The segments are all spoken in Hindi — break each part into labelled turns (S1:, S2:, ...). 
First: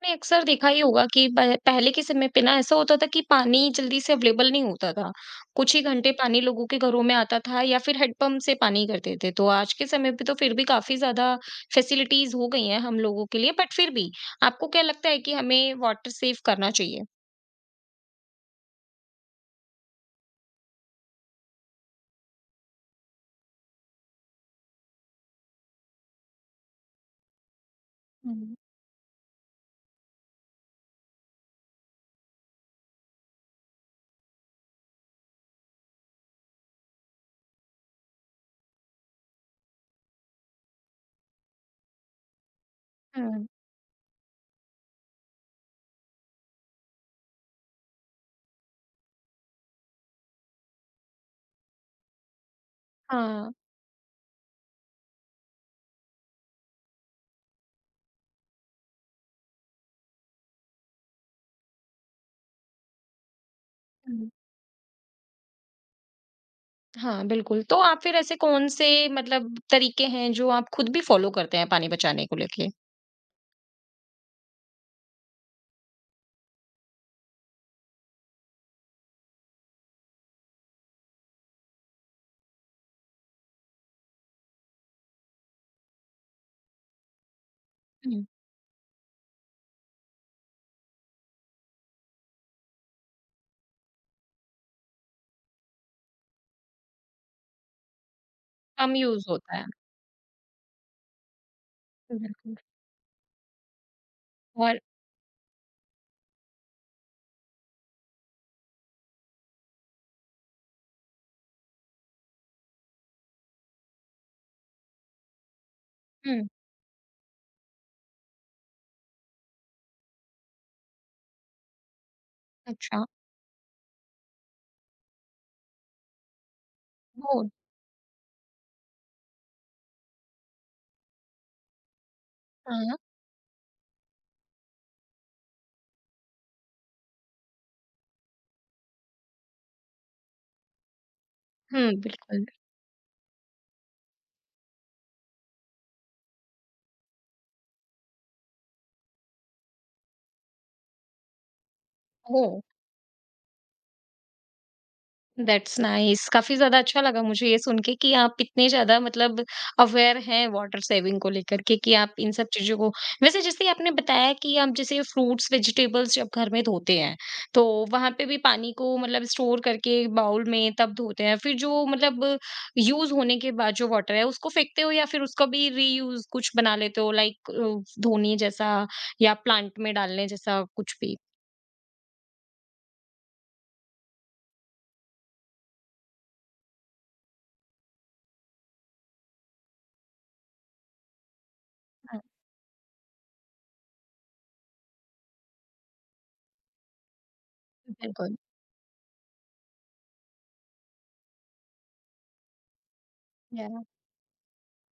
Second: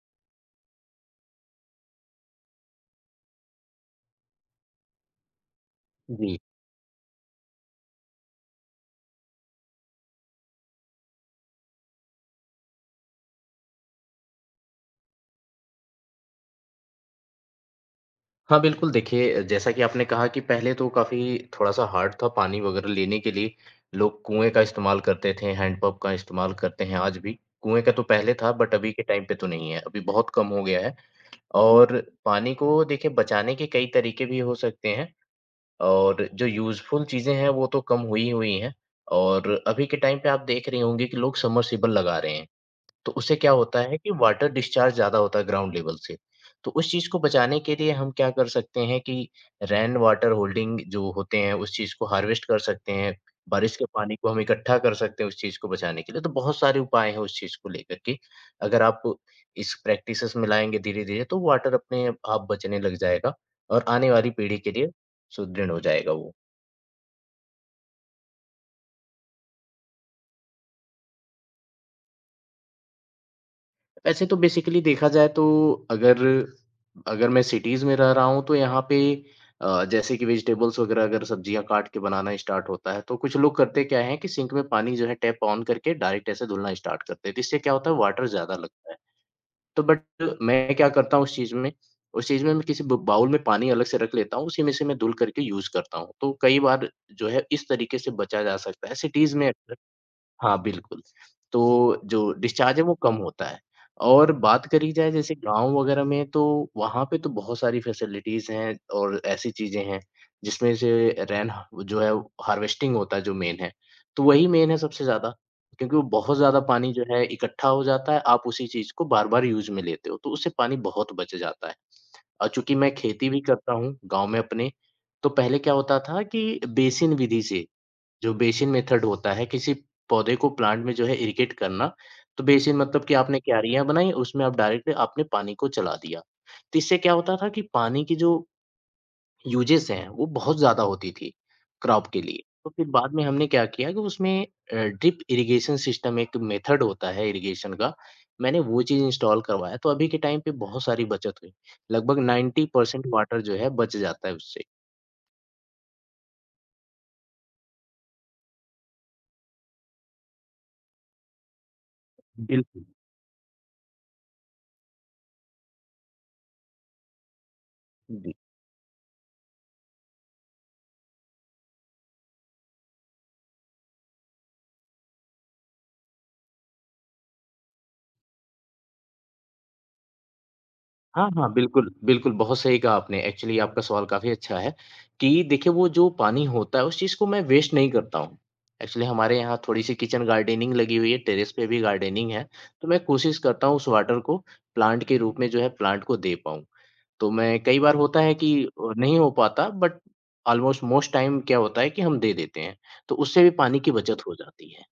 S1: आपने अक्सर देखा ही होगा कि पहले के समय पे ना ऐसा होता था कि पानी जल्दी से अवेलेबल नहीं होता था। कुछ ही घंटे
S2: जी।
S1: पानी लोगों के घरों में आता था, या फिर हैंडपंप से पानी करते थे। तो आज के समय पे तो फिर भी काफी ज्यादा फैसिलिटीज हो गई हैं हम लोगों के लिए, बट फिर भी आपको क्या लगता है कि हमें वाटर सेव करना चाहिए?
S2: हाँ, बिल्कुल देखिए, जैसा कि आपने कहा कि पहले तो काफ़ी थोड़ा-सा हार्ड था पानी वग़ैरह लेने के लिए, लोग कुएँ का इस्तेमाल करते थे, हैंडपंप का इस्तेमाल करते हैं आज भी। कुएँ का तो पहले था
S1: हम्म।
S2: बट अभी के टाइम पे तो नहीं है, अभी बहुत कम हो गया है। और पानी को देखिए बचाने के कई तरीके भी हो सकते हैं, और जो यूज़फुल चीज़ें हैं वो तो कम हुई ही हुई हैं। और अभी के टाइम पे आप देख रहे होंगे कि लोग सबमर्सिबल लगा रहे हैं। तो उससे
S1: हम्म।
S2: क्या होता है कि वाटर डिस्चार्ज ज़्यादा होता है ग्राउंड लेवल से। तो उस चीज़ को बचाने के लिए हम क्या कर सकते हैं कि रेन वाटर होल्डिंग जो होते हैं, उस चीज़ को हार्वेस्ट कर सकते हैं।
S1: हाँ।
S2: बारिश के पानी को हम इकट्ठा कर सकते हैं उस चीज़ को बचाने के लिए। तो बहुत सारे उपाय हैं उस चीज़ को लेकर के। अगर आप इस प्रैक्टिसेस में लाएँगे धीरे-धीरे तो वाटर अपने आप बचने लग जाएगा, और आने
S1: हम्म।
S2: वाली पीढ़ी के लिए सुदृढ़ हो जाएगा वो।
S1: हाँ, बिल्कुल। तो आप फिर ऐसे कौन से मतलब तरीके हैं जो आप खुद भी फॉलो करते हैं पानी बचाने को लेके?
S2: वैसे तो बेसिकली देखा जाए तो अगर अगर मैं सिटीज़ में रह रहा हूँ तो यहाँ पे जैसे कि वेजिटेबल्स वगैरह, अगर सब्जियाँ काट के बनाना स्टार्ट होता है तो कुछ लोग करते क्या हैं कि सिंक में पानी जो है, टैप ऑन करके डायरेक्ट ऐसे धुलना स्टार्ट करते हैं, तो इससे क्या होता है
S1: हम्म।
S2: वाटर ज़्यादा लगता है। बट मैं क्या करता हूँ उस चीज़ में, मैं किसी बाउल में पानी अलग से रख लेता हूँ, उसी में से मैं धुल करके यूज़ करता हूँ, तो कई बार जो है इस तरीके से बचा जा सकता है
S1: कम यूज
S2: सिटीज़ में।
S1: होता है।
S2: हाँ, बिल्कुल। तो जो
S1: बिल्कुल।
S2: डिस्चार्ज है वो कम होता है। और बात
S1: और
S2: करी जाए जैसे गाँव वगैरह में, तो वहाँ पे तो बहुत सारी फैसिलिटीज़ हैं और ऐसी चीज़ें हैं जिसमें से रेन जो है, हार्वेस्टिंग होता है जो मेन है। तो वही मेन है सबसे ज़्यादा, क्योंकि वो बहुत
S1: हम्म,
S2: ज़्यादा पानी जो है इकट्ठा हो जाता है, आप उसी चीज़ को बार-बार यूज़ में लेते हो, तो उससे पानी बहुत बच जाता है। और चूँकि मैं
S1: अच्छा।
S2: खेती भी करता हूँ गाँव में अपने, तो पहले क्या होता था कि बेसिन विधि
S1: वो
S2: से, जो बेसिन मेथड होता है, किसी पौधे को, प्लांट में जो है इरिगेट क्यारना, तो बेसिन
S1: हाँ।
S2: मतलब कि आपने क्यारियाँ बनाई, उसमें आप डायरेक्ट आपने पानी को चला दिया। तो इससे क्या होता था कि पानी की जो यूजेज़ हैं, वो बहुत ज़्यादा होती थी
S1: हुँ,
S2: क्रॉप के लिए।
S1: बिल्कुल।
S2: तो फिर बाद में हमने क्या किया कि उसमें ड्रिप इरिगेशन सिस्टम एक मेथड होता है इरिगेशन का, मैंने वो चीज़ इंस्टॉल करवाया, तो अभी के टाइम पे बहुत सारी बचत हुई। लगभग
S1: ओह!
S2: 90% वाटर जो है बच जाता है उससे।
S1: That's nice. काफ़ी ज़्यादा अच्छा लगा मुझे ये सुन के कि आप इतने ज़्यादा मतलब अवेयर हैं वाटर सेविंग को लेकर के, कि आप इन सब चीज़ों
S2: बिल्कुल।
S1: को वैसे जैसे आपने बताया कि आप जैसे फ्रूट्स, वेजिटेबल्स जब घर में धोते हैं, तो वहाँ पे भी पानी को मतलब स्टोर करके बाउल में तब धोते हैं। फिर जो मतलब यूज़ होने के बाद जो वाटर है, उसको फेंकते हो या फिर उसका भी रीयूज़ कुछ बना लेते हो, लाइक धोने जैसा या प्लांट में डालने जैसा कुछ भी?
S2: हाँ, हाँ, बिल्कुल, बिल्कुल, बहुत सही कहा आपने। एक्चुअली आपका सवाल काफ़ी अच्छा है कि देखिए, वो जो पानी होता है, उस चीज़ को मैं वेस्ट नहीं करता हूँ। एक्चुअली हमारे यहाँ थोड़ी-सी किचन गार्डनिंग लगी हुई है, टेरेस पे भी
S1: हाँ,
S2: गार्डनिंग है, तो मैं कोशिश करता हूँ उस वाटर को प्लांट के रूप में जो है, प्लांट को दे पाऊँ। तो मैं, कई बार होता है
S1: बिल्कुल।
S2: कि नहीं हो पाता, बट ऑलमोस्ट मोस्ट टाइम क्या होता है कि हम दे देते हैं, तो उससे भी पानी
S1: या
S2: की बचत हो जाती है।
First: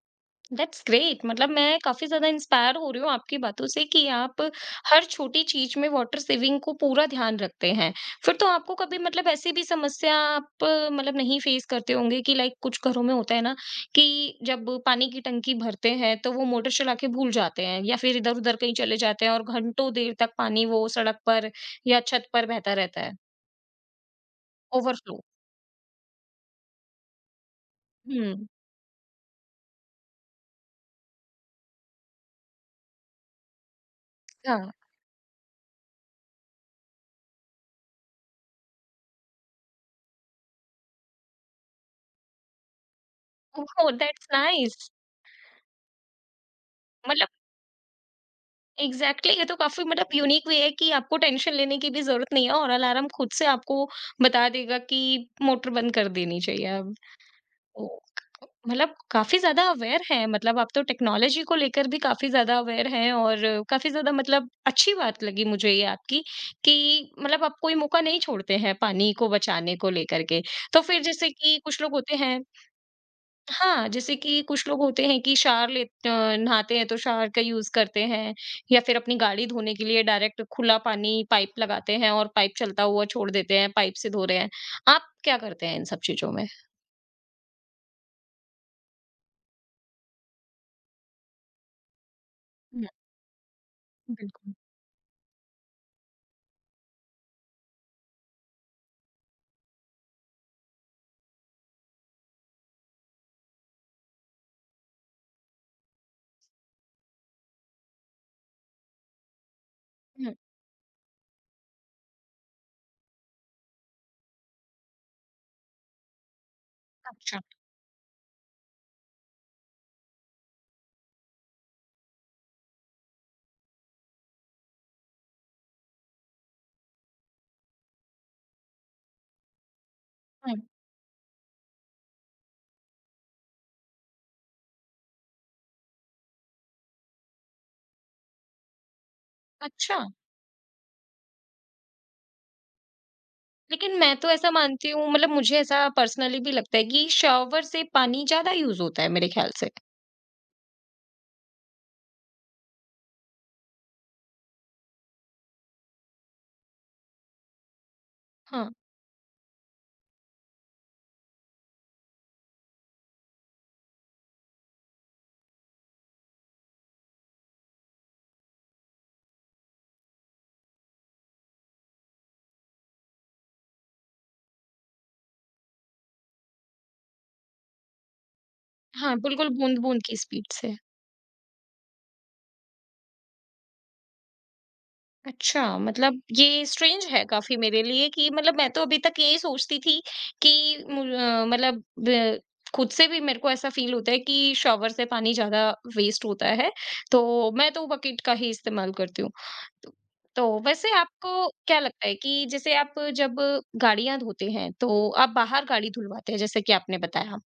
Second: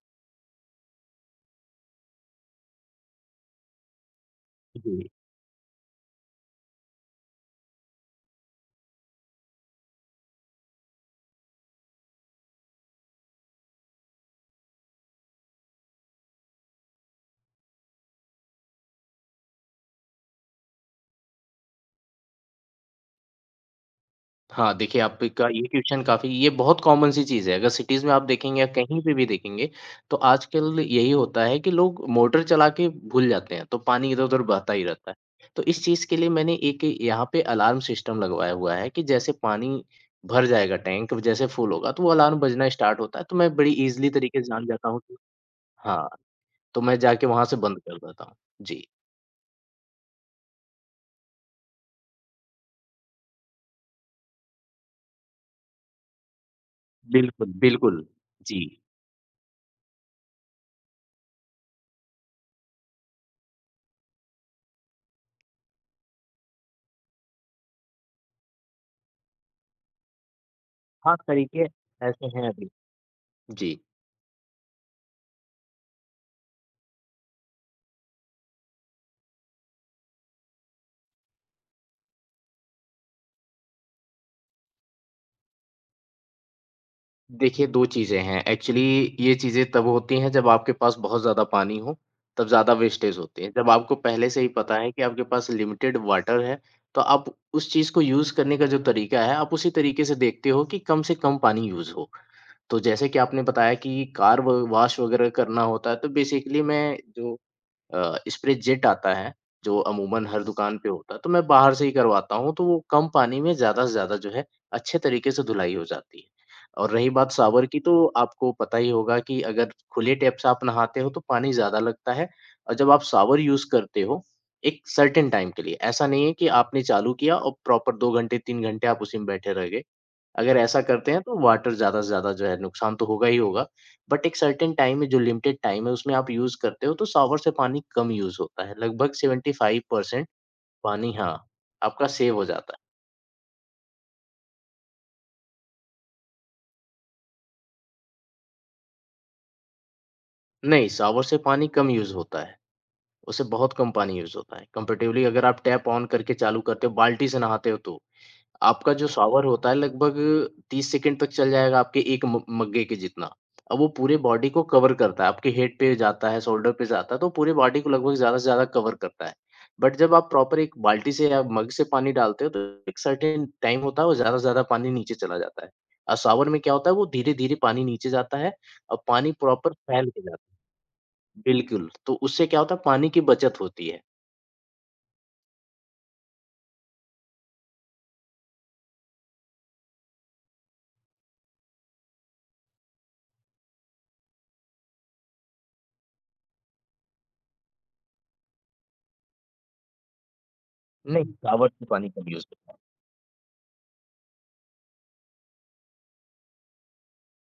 S1: That's great. मतलब मैं काफ़ी ज़्यादा इंस्पायर हो रही हूँ आपकी बातों से कि आप हर
S2: जी।
S1: छोटी चीज़ में वाटर सेविंग को पूरा ध्यान रखते हैं। फिर तो आपको कभी मतलब ऐसी भी समस्या आप मतलब नहीं फेस करते होंगे कि लाइक कुछ घरों में होता है ना कि जब पानी की टंकी भरते हैं, तो वो मोटर चला के भूल जाते हैं या फिर इधर-उधर कहीं चले जाते हैं और घंटों देर तक पानी वो सड़क पर या छत पर बहता रहता है।
S2: हाँ, देखिए
S1: ओवरफ्लो।
S2: आपका ये क्वेश्चन काफ़ी, ये बहुत कॉमन सी चीज़ है। अगर सिटीज़ में आप
S1: हुँ।
S2: देखेंगे या कहीं पे भी देखेंगे, तो आजकल यही होता है कि लोग मोटर चला के भूल जाते हैं, तो पानी इधर-उधर बहता
S1: हाँ।
S2: ही रहता है। तो इस चीज़ के लिए मैंने एक यहाँ पे अलार्म सिस्टम लगवाया हुआ है कि जैसे पानी भर जाएगा टैंक, जैसे फुल होगा तो वो अलार्म बजना स्टार्ट होता है, तो मैं बड़ी
S1: ओह!
S2: ईज़िली
S1: दैट्स
S2: तरीके से जान जाता
S1: नाइस।
S2: हूँ कि हाँ, तो मैं जाके
S1: मतलब
S2: वहाँ से बंद कर देता हूँ। जी,
S1: एग्जैक्टली, ये तो काफी मतलब यूनिक वे है कि आपको टेंशन लेने की भी जरूरत नहीं है और अलार्म खुद से आपको बता देगा कि मोटर बंद कर देनी चाहिए अब।
S2: बिल्कुल,
S1: ओ,
S2: बिल्कुल। जी,
S1: मतलब काफी ज्यादा अवेयर है, मतलब आप तो टेक्नोलॉजी को लेकर भी काफी ज्यादा अवेयर हैं, और काफी ज्यादा मतलब अच्छी बात लगी मुझे ये आपकी कि मतलब आप कोई मौका नहीं छोड़ते हैं पानी को बचाने को लेकर के। तो फिर
S2: हाँ,
S1: जैसे कि
S2: तरीके
S1: कुछ लोग होते
S2: ऐसे
S1: हैं,
S2: हैं अभी। जी।
S1: हाँ, जैसे कि कुछ लोग होते हैं कि शावर ले नहाते हैं तो शावर का यूज़ करते हैं, या फिर अपनी गाड़ी धोने के लिए डायरेक्ट खुला पानी पाइप लगाते हैं और पाइप चलता हुआ छोड़ देते हैं, पाइप से धो रहे हैं। आप क्या करते हैं इन सब चीज़ों में?
S2: देखिए, 2 चीज़ें हैं। एक्चुअली ये चीज़ें तब होती हैं जब आपके पास बहुत ज़्यादा पानी हो, तब ज़्यादा
S1: हुँ,
S2: वेस्टेज होती है। जब आपको पहले से ही
S1: बिल्कुल।
S2: पता है कि आपके पास लिमिटेड वाटर है, तो आप उस चीज़ को यूज़ करने का जो तरीका है, आप उसी तरीके से देखते हो कि कम से कम पानी यूज़ हो। तो जैसे कि आपने बताया कि कार व वॉश वगैरह करना होता है, तो बेसिकली मैं, जो स्प्रे जेट आता है, जो अमूमन
S1: हुँ,
S2: हर दुकान पे होता है, तो मैं बाहर से ही करवाता हूँ, तो वो कम पानी में ज़्यादा से ज़्यादा जो है, अच्छे तरीके से धुलाई हो जाती है। और रही बात
S1: अच्छा।
S2: शावर की, तो आपको पता ही होगा कि अगर खुले टैप से आप नहाते हो तो पानी ज़्यादा लगता है, और जब आप शावर यूज़ करते हो, एक सर्टेन टाइम के लिए, ऐसा नहीं है कि आपने चालू किया और प्रॉपर 2 घंटे, 3 घंटे आप उसी में बैठे रह गए।
S1: हुँ,
S2: अगर ऐसा करते हैं तो वाटर ज़्यादा से ज़्यादा जो है, नुकसान तो होगा ही होगा, बट एक सर्टेन टाइम है, जो लिमिटेड टाइम है, उसमें आप यूज़ करते हो तो शॉवर से पानी कम यूज़ होता है, लगभग
S1: अच्छा।
S2: 75% पानी, हाँ, आपका सेव हो जाता
S1: लेकिन मैं तो ऐसा मानती हूँ, मतलब मुझे ऐसा पर्सनली भी लगता है कि शावर से पानी ज़्यादा यूज़ होता है मेरे ख्याल से।
S2: है। नहीं, शॉवर से पानी कम यूज़ होता है, उससे बहुत कम पानी यूज़ होता है, कंपैरेटिवली अगर आप टैप ऑन करके चालू करते हो, बाल्टी से नहाते हो तो।
S1: हाँ,
S2: आपका जो शॉवर होता है, लगभग 30 सेकंड तक चल जाएगा आपके एक म मग्गे के जितना। अब वो पूरे बॉडी को कवर करता है, आपके हेड पे जाता है, शोल्डर पे जाता है, तो पूरे बॉडी को लगभग ज़्यादा से ज़्यादा कवर करता है। बट जब आप प्रॉपर एक बाल्टी से या मग से पानी डालते हो, तो एक सर्टेन टाइम होता है, वो ज़्यादा से ज़्यादा पानी नीचे चला जाता है। और शॉवर में क्या होता है, वो धीरे-धीरे पानी नीचे जाता है और
S1: हाँ,
S2: पानी
S1: बिल्कुल,
S2: प्रॉपर
S1: बूँद-बूँद
S2: फैल
S1: की
S2: के जाता
S1: स्पीड
S2: है।
S1: से।
S2: बिल्कुल, तो उससे क्या होता है, पानी की बचत होती है।
S1: अच्छा, मतलब ये स्ट्रेंज है काफ़ी मेरे लिए कि मतलब मैं तो अभी तक यही सोचती थी कि मतलब ब खुद से भी मेरे को ऐसा फ़ील होता है कि शॉवर से पानी ज़्यादा वेस्ट होता है, तो मैं तो बकेट का ही इस्तेमाल करती हूँ। तो तो वैसे
S2: नहीं,
S1: आपको
S2: शॉवर
S1: क्या
S2: से
S1: लगता
S2: पानी
S1: है
S2: कम यूज़
S1: कि
S2: होता
S1: जैसे
S2: है।
S1: आप जब गाड़ियाँ धोते हैं, तो आप बाहर गाड़ी धुलवाते हैं, जैसे कि आपने बताया।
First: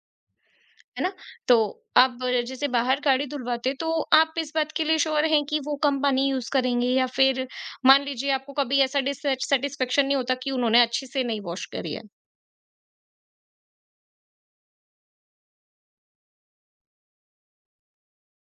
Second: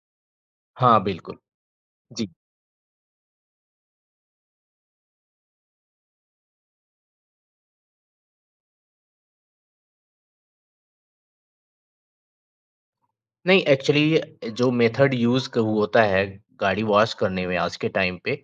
S2: हाँ,
S1: है ना?
S2: बिल्कुल।
S1: तो अब
S2: जी।
S1: जैसे बाहर गाड़ी धुलवाते तो आप इस बात के लिए श्योर हैं कि वो कम पानी यूज़ करेंगे, या फिर मान लीजिए आपको कभी ऐसा डिससैटिस्फैक्शन नहीं होता कि उन्होंने अच्छे से नहीं वॉश करी है?
S2: नहीं, एक्चुअली जो मेथड यूज़ क होता है गाड़ी वॉश करने में आज के टाइम पे,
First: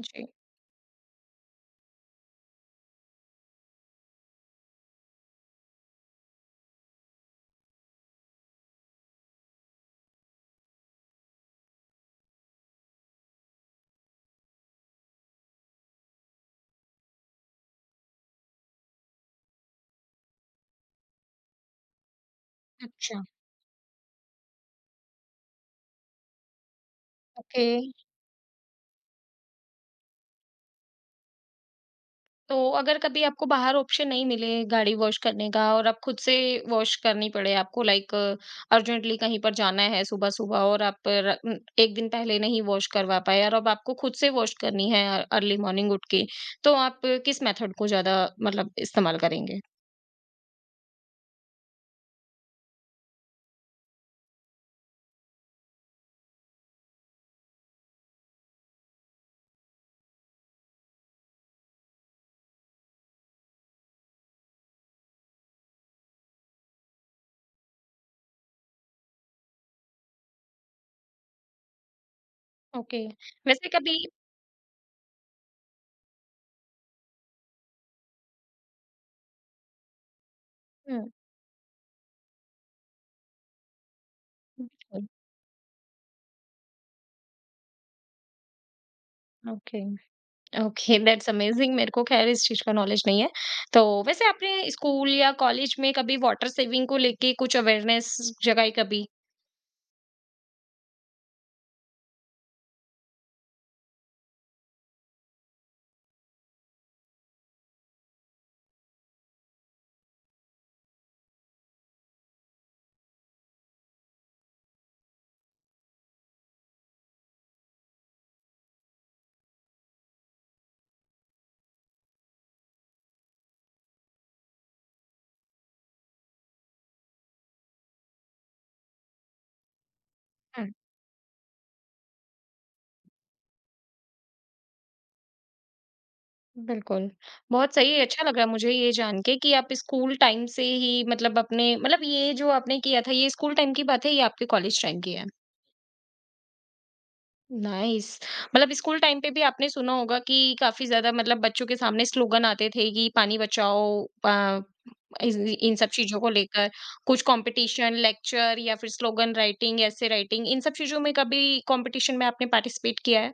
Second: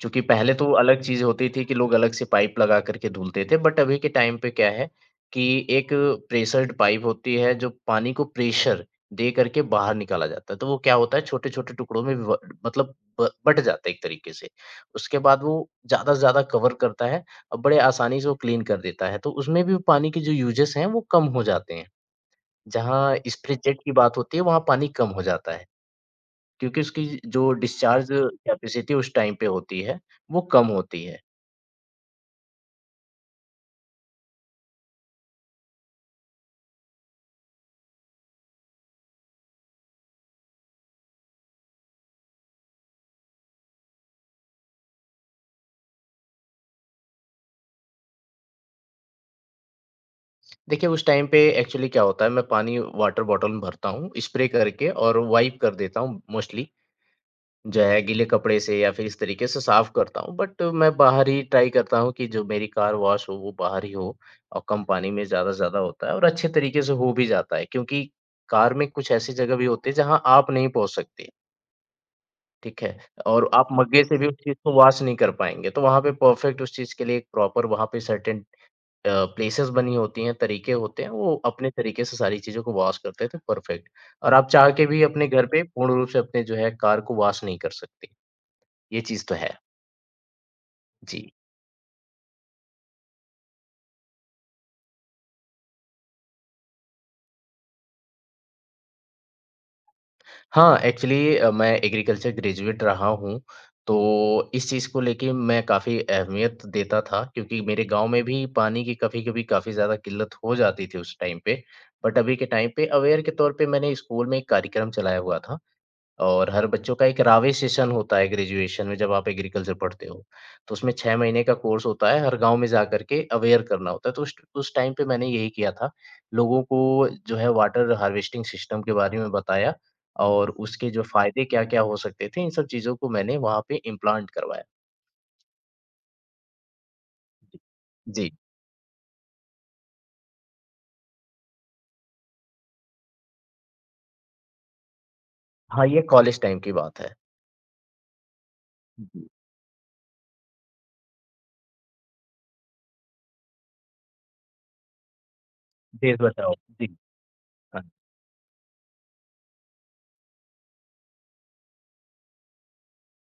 S2: चूँकि
S1: जी।
S2: पहले तो अलग चीज़ होती थी कि लोग अलग से पाइप लगा कर के धुलते थे, बट अभी के टाइम पे क्या है कि एक प्रेशर्ड पाइप होती है, जो पानी को प्रेशर दे करके बाहर निकाला जाता है। तो वो क्या होता है, छोटे-छोटे टुकड़ों में व मतलब ब बँट जाता है एक तरीके से। उसके बाद वो ज़्यादा से ज़्यादा कवर करता है और बड़े आसानी से वो क्लीन कर देता है। तो उसमें भी पानी के जो यूजेज़ हैं, वो कम हो जाते हैं। जहाँ
S1: अच्छा।
S2: स्प्रे जेट की बात होती है, वहाँ पानी कम हो जाता है, क्योंकि उसकी जो
S1: ओके।
S2: डिस्चार्ज कैपेसिटी उस टाइम पे होती है, वो कम होती है।
S1: तो अगर कभी आपको बाहर ऑप्शन नहीं मिले गाड़ी वॉश करने का और आप खुद से वॉश करनी पड़े आपको, लाइक अर्जेंटली कहीं पर जाना है सुबह सुबह, और आप एक दिन पहले नहीं वॉश करवा पाए, और अब आपको खुद से वॉश करनी है अर्ली मॉर्निंग उठ के, तो आप किस मेथड को ज्यादा मतलब इस्तेमाल करेंगे?
S2: देखिए, उस टाइम पे एक्चुअली क्या होता है, मैं पानी वाटर बॉटल में भरता हूँ, स्प्रे करके और वाइप कर देता हूँ मोस्टली, जो है गीले कपड़े से या फिर इस तरीके से साफ करता हूँ। बट मैं बाहर ही ट्राई करता हूँ कि जो मेरी कार वॉश हो, वो बाहर ही हो और कम पानी में ज़्यादा से ज़्यादा होता है और अच्छे तरीके से हो भी जाता है, क्योंकि कार में कुछ ऐसी जगह भी होती है, जहाँ आप नहीं पहुँच सकते। ठीक है?
S1: ओके।
S2: और आप
S1: वैसे कभी
S2: मग्गे से भी उस चीज़ को वॉश नहीं कर पाएँगे, तो वहाँ पे परफ़ेक्ट, उस चीज़ के लिए एक प्रॉपर वहाँ पे सर्टेन अ, प्लेसेस बनी होती हैं, तरीके होते
S1: हम्म।
S2: हैं, वो अपने तरीके से सारी चीज़ों को वॉश करते हैं, तो परफ़ेक्ट। और आप चाह के भी अपने घर पे पूर्ण रूप से अपने जो है कार को वॉश नहीं कर सकते। ये चीज़ तो है।
S1: ओके। ओके,
S2: जी।
S1: That's amazing. मेरे को खैर इस चीज का नॉलेज नहीं है। तो वैसे आपने स्कूल या कॉलेज में कभी वाटर सेविंग को लेके कुछ अवेयरनेस जगाई कभी?
S2: हाँ, एक्चुअली मैं एग्रीकल्चर ग्रेजुएट रहा हूँ, तो इस चीज़ को लेके मैं काफ़ी अहमियत देता था, क्योंकि मेरे गाँव में भी पानी की कभी-कभी काफ़ी ज़्यादा किल्लत हो जाती थी उस टाइम पे। बट अभी के टाइम पे अवेयर के तौर पे मैंने स्कूल में एक कार्यक्रम चलाया हुआ था। और हर बच्चों का एक रावे सेशन होता है ग्रेजुएशन में, जब आप एग्रीकल्चर पढ़ते हो। तो उसमें 6 महीने का कोर्स होता है, हर गाँव में जा कर के अवेयर करना होता है। तो उस टाइम पे मैंने यही किया था। लोगों को जो है वाटर हार्वेस्टिंग सिस्टम के बारे में बताया, और उसके जो फ़ायदे क्या-क्या हो सकते थे, इन सब चीज़ों को मैंने वहाँ पे इम्प्लांट करवाया।
S1: बिल्कुल,
S2: जी।
S1: बहुत सही। अच्छा
S2: जी।
S1: लगा मुझे ये जान के कि आप स्कूल टाइम से ही मतलब अपने मतलब, ये जो आपने किया था, ये स्कूल टाइम की बात है, ये आपके कॉलेज टाइम की है।
S2: हाँ, ये कॉलेज टाइम की बात है।
S1: नाइस। मतलब स्कूल टाइम
S2: जी।
S1: पे भी आपने सुना होगा कि काफ़ी ज़्यादा मतलब बच्चों के सामने स्लोगन आते थे कि पानी बचाओ, इस, इन सब
S2: देश
S1: चीज़ों को
S2: बचाओ।
S1: लेकर
S2: जी।
S1: कुछ
S2: हाँ।
S1: कॉम्पिटिशन, लेक्चर, या फिर स्लोगन राइटिंग, एसे राइटिंग, इन सब चीज़ों में कभी कॉम्पिटिशन में आपने पार्टिसिपेट किया है?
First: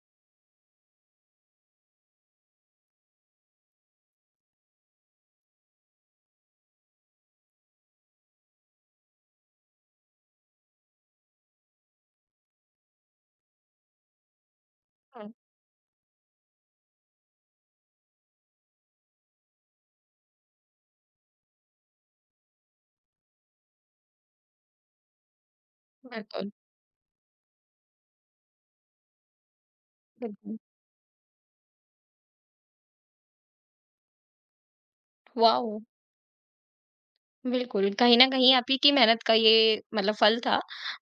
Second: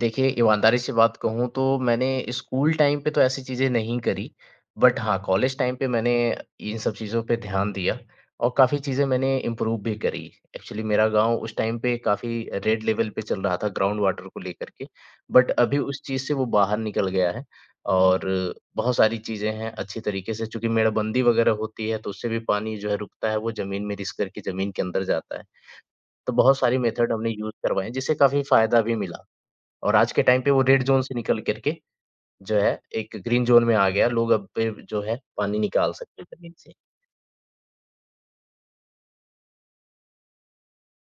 S2: देखिए, ईमानदारी से बात कहूँ तो मैंने स्कूल टाइम पे तो ऐसी चीज़ें नहीं करी, बट हाँ, कॉलेज टाइम पे मैंने इन सब चीज़ों पे ध्यान दिया और काफ़ी चीज़ें मैंने इम्प्रूव भी करी। एक्चुअली मेरा गाँव उस टाइम पे काफ़ी रेड लेवल पे चल रहा था ग्राउंड वाटर को लेकर के,
S1: हाँ।
S2: बट अभी उस चीज़ से वो बाहर निकल गया है। और बहुत सारी चीज़ें हैं अच्छी तरीके से, चूँकि मेड़बंदी वगैरह होती है, तो उससे भी पानी जो है रुकता है, वो ज़मीन में रिस करके ज़मीन के अंदर जाता है। तो
S1: बिल्कुल,
S2: बहुत सारी मेथड हमने यूज़ करवाए हैं, जिससे काफ़ी फ़ायदा भी मिला। और आज के टाइम पे
S1: बिल्कुल।
S2: वो रेड ज़ोन से निकल कर के जो है एक ग्रीन ज़ोन में आ गया। लोग अब पे जो है पानी
S1: वॉव!
S2: निकाल सकते हैं ज़मीन से।
S1: बिल्कुल, कहीं न कहीं आप ही की मेहनत का ये मतलब फल था।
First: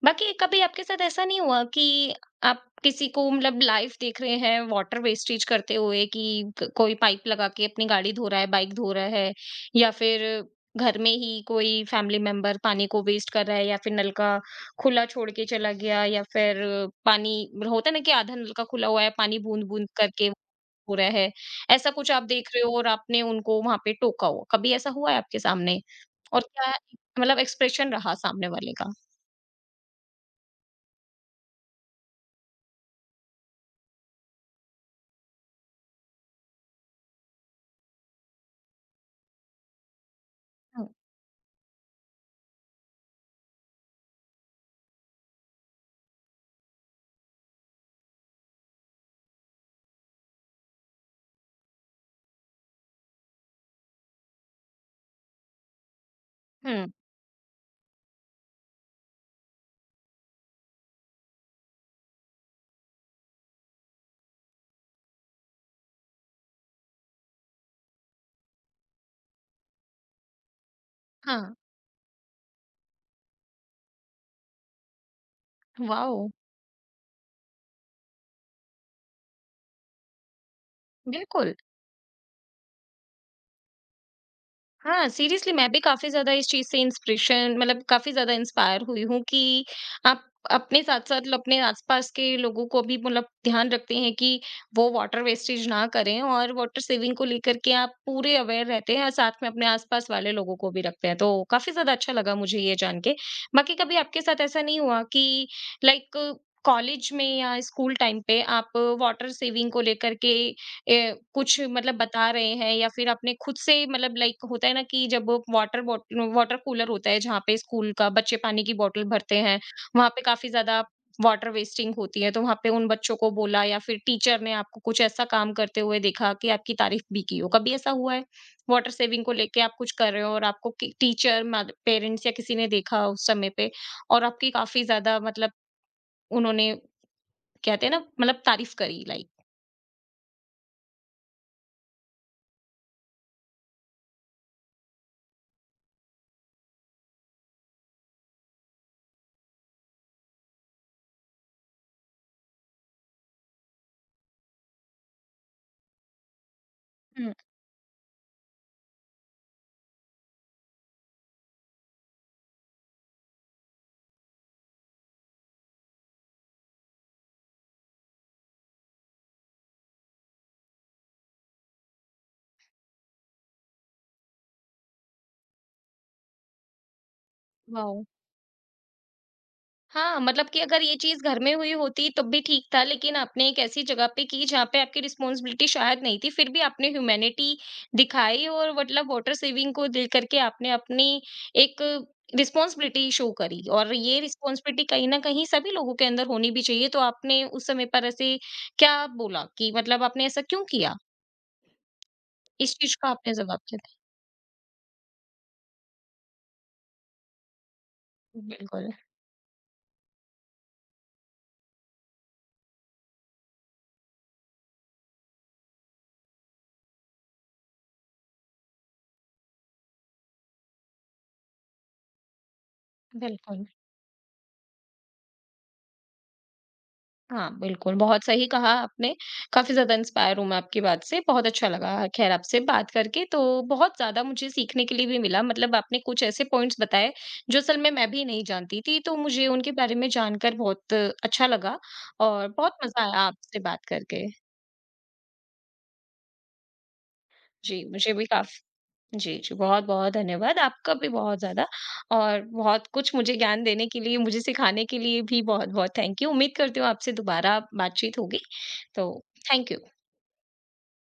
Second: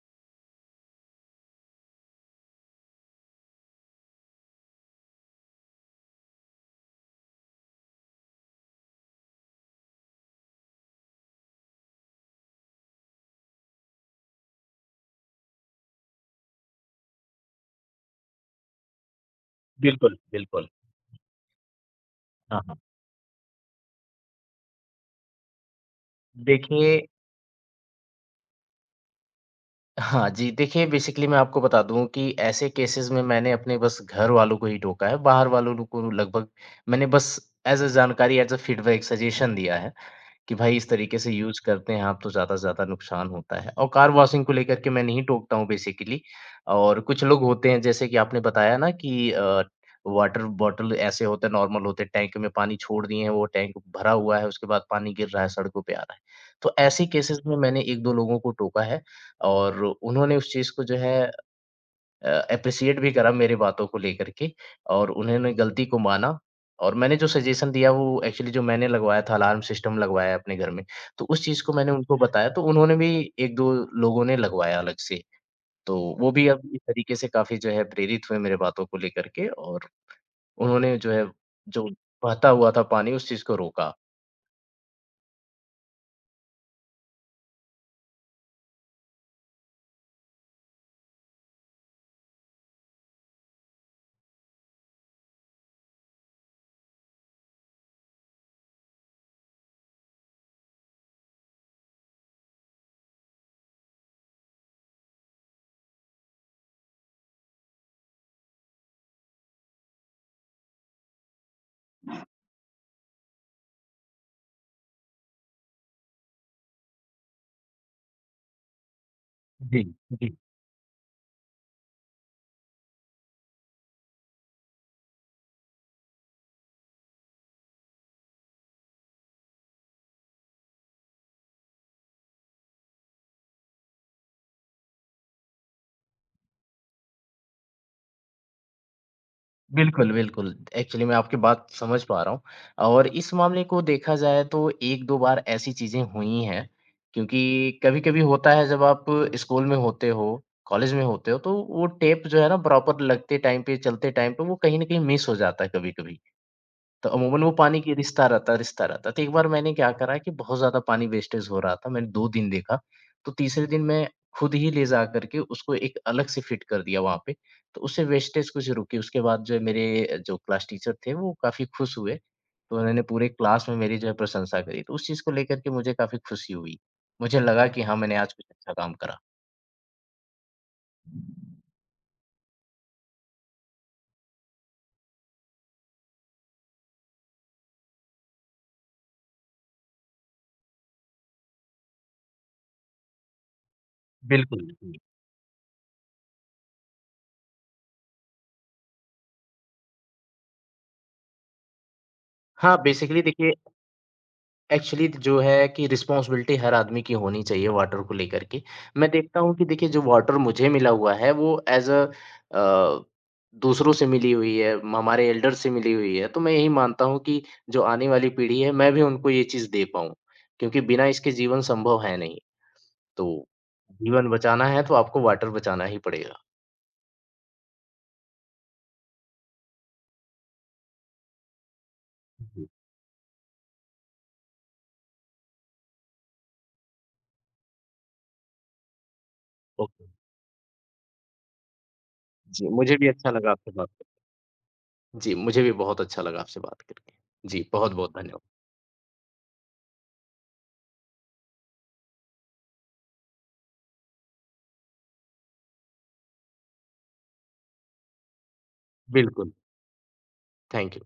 S1: बाकी कभी आपके साथ ऐसा नहीं हुआ कि आप किसी को मतलब लाइव देख रहे हैं वाटर वेस्टेज करते हुए कि क कोई पाइप लगा के अपनी गाड़ी धो रहा है, बाइक धो रहा है, या फिर घर में ही कोई फैमिली मेंबर पानी को वेस्ट कर रहा है, या फिर नल का खुला छोड़ के चला गया, या फिर पानी होता है ना कि आधा नल का खुला हुआ है, पानी बूँद-बूँद
S2: बिल्कुल,
S1: करके
S2: बिल्कुल।
S1: हो रहा है, ऐसा कुछ आप देख
S2: हाँ,
S1: रहे हो
S2: हाँ।
S1: और आपने उनको वहाँ पे टोका हो, कभी ऐसा हुआ है आपके सामने? और क्या
S2: देखिए।
S1: मतलब एक्सप्रेशन रहा सामने वाले का?
S2: हाँ जी, देखिए बेसिकली मैं आपको बता दूँ कि ऐसे केसेज़ में मैंने अपने बस घर वालों को ही टोका है, बाहर वालों लो को लगभग मैंने बस एज़ अ जानकारी, एज़ अ फीडबैक, सजेशन दिया है। कि भाई इस
S1: हुँ।
S2: तरीके से यूज़ करते हैं आप तो ज़्यादा से ज़्यादा नुकसान होता है। और कार वॉशिंग को लेकर के मैं नहीं टोकता हूँ बेसिकली। और कुछ लोग होते हैं, जैसे कि आपने बताया ना कि वाटर बॉटल ऐसे होते हैं, नॉर्मल होते हैं, टैंक में पानी छोड़ दिए हैं, वो टैंक भरा हुआ है, उसके बाद पानी गिर रहा है, सड़कों पे आ रहा है। तो
S1: हुँ,
S2: ऐसे केसेस में मैंने 1-2 लोगों को टोका है। और उन्होंने उस चीज़ को जो है एप्रिशिएट भी करा मेरी बातों को लेकर के। और उन्होंने गलती को माना। और मैंने जो सजेशन दिया, वो एक्चुअली जो मैंने लगवाया था, अलार्म सिस्टम लगवाया है अपने घर में, तो उस
S1: हाँ,
S2: चीज़ को मैंने उनको बताया, तो उन्होंने भी 1-2 लोगों ने लगवाया अलग से। तो
S1: वाओ!
S2: वो भी अब इस तरीके से काफ़ी जो है प्रेरित हुए मेरे बातों को लेकर के। और उन्होंने जो है,
S1: बिल्कुल।
S2: जो बहता हुआ था पानी, उस चीज़ को रोका।
S1: हाँ, सीरियसली मैं भी काफ़ी ज़्यादा इस चीज़ से इंस्पिरेशन मतलब काफ़ी ज़्यादा इंस्पायर हुई हूँ कि आप अपने साथ-साथ मतलब अपने आस-पास के लोगों को भी मतलब ध्यान रखते हैं कि वो वाटर वेस्टेज ना करें, और वाटर सेविंग को लेकर के आप पूरे अवेयर रहते हैं और साथ में अपने आस-पास वाले लोगों को भी रखते हैं। तो काफ़ी ज़्यादा अच्छा लगा मुझे ये जान के। बाकी कभी आपके साथ ऐसा नहीं हुआ कि लाइक कॉलेज में या स्कूल टाइम पे आप वाटर सेविंग को लेकर के ए, कुछ मतलब बता रहे हैं या फिर अपने खुद से मतलब, लाइक होता है ना कि जब वो वाटर बॉटल, वाटर कूलर होता है जहाँ पे स्कूल का बच्चे पानी की बोतल भरते हैं,
S2: जी,
S1: वहां पे
S2: जी।
S1: काफी ज्यादा वाटर वेस्टिंग होती है, तो वहां पे उन बच्चों को बोला या फिर टीचर ने आपको कुछ ऐसा काम करते हुए देखा कि आपकी तारीफ भी की हो? कभी ऐसा हुआ है वाटर सेविंग को लेके आप कुछ कर रहे हो और आपको टीचर, पेरेंट्स या किसी ने देखा उस समय पे, और आपकी काफी ज्यादा मतलब उन्होंने, कहते हैं ना, मतलब तारीफ करी लाइक?
S2: बिल्कुल, बिल्कुल। एक्चुअली मैं आपकी बात समझ पा रहा हूँ। और इस मामले को देखा जाए तो 1-2 बार ऐसी चीज़ें हुई हैं, क्योंकि कभी-कभी होता है, जब आप स्कूल में होते हो, कॉलेज में होते हो, तो वो टेप जो है ना, प्रॉपर लगते टाइम पे, चलते टाइम पे वो कहीं न कहीं मिस हो जाता है कभी-कभी। तो
S1: हम्म।
S2: अमूमन वो पानी की रिसता रहता है, रिसता रहता है। तो एक बार मैंने क्या करा कि बहुत ज़्यादा पानी वेस्टेज हो रहा था, मैंने 2 दिन देखा, तो तीसरे दिन मैं खुद ही ले जा कर के उसको एक अलग से फिट कर दिया वहाँ पे, तो उससे वेस्टेज कुछ रुकी। उसके बाद जो है मेरे जो क्लास टीचर थे, वो काफ़ी खुश हुए, तो उन्होंने पूरे क्लास में मेरी जो है प्रशंसा करी, तो उस चीज़ को लेकर के मुझे काफ़ी खुशी हुई। मुझे लगा कि हाँ,
S1: वाओ।
S2: मैंने आज कुछ अच्छा काम करा।
S1: हाँ, मतलब कि अगर ये चीज़ घर में हुई होती तब भी ठीक था, लेकिन आपने एक ऐसी जगह पे की जहाँ पे आपकी रिस्पॉन्सिबिलिटी शायद नहीं थी, फिर भी आपने ह्यूमैनिटी दिखाई और मतलब वाटर सेविंग को दे करके आपने अपनी एक रिस्पॉन्सिबिलिटी शो करी, और ये
S2: बिल्कुल,
S1: रिस्पॉन्सिबिलिटी
S2: हुँ।
S1: कहीं न कहीं सभी लोगों के अंदर होनी भी चाहिए। तो आपने उस समय पर ऐसे क्या बोला कि मतलब आपने ऐसा क्यों किया? इस
S2: हाँ,
S1: चीज़ का
S2: बेसिकली
S1: आपने
S2: देखिए,
S1: जवाब क्या दिया?
S2: एक्चुअली जो है कि रिस्पॉन्सिबिलिटी हर आदमी की होनी चाहिए वाटर को लेकर के।
S1: बिल्कुल,
S2: मैं देखता हूँ कि देखिए, जो वाटर मुझे मिला हुआ है, वो एज़ अ अ, दूसरों से मिली हुई है, हमारे एल्डर से मिली हुई है। तो मैं यही मानता हूँ कि जो आने वाली पीढ़ी है, मैं भी उनको ये चीज़ दे पाऊँ, क्योंकि बिना इसके जीवन संभव है नहीं। तो
S1: बिल्कुल।
S2: जीवन बचाना है तो आपको वाटर बचाना ही पड़ेगा।
S1: हाँ, बिल्कुल, बहुत सही कहा आपने। काफ़ी ज़्यादा इंस्पायर हूँ मैं आपकी बात से। बहुत अच्छा लगा ख़ैर आपसे
S2: जी,
S1: बात करके। तो बहुत ज़्यादा मुझे सीखने के लिए भी मिला, मतलब आपने कुछ ऐसे पॉइंट्स बताए, जो असल में मैं भी नहीं जानती थी, तो मुझे उनके बारे
S2: ओके।
S1: में जानकर बहुत अच्छा लगा, और
S2: जी,
S1: बहुत
S2: मुझे
S1: मज़ा
S2: भी
S1: आया
S2: अच्छा लगा
S1: आपसे
S2: आपसे
S1: बात
S2: बात कर,
S1: करके।
S2: जी, मुझे भी बहुत अच्छा लगा आपसे बात करके। जी,
S1: जी, मुझे
S2: बहुत-बहुत
S1: भी
S2: धन्यवाद।
S1: काफ़ जी, जी, बहुत-बहुत धन्यवाद। आपका भी बहुत ज़्यादा, और बहुत कुछ मुझे ज्ञान देने के लिए, मुझे सिखाने के लिए भी बहुत-बहुत थैंक यू। उम्मीद करती हूँ आपसे दोबारा बातचीत होगी, तो
S2: बिल्कुल,
S1: थैंक यू।
S2: Thank you.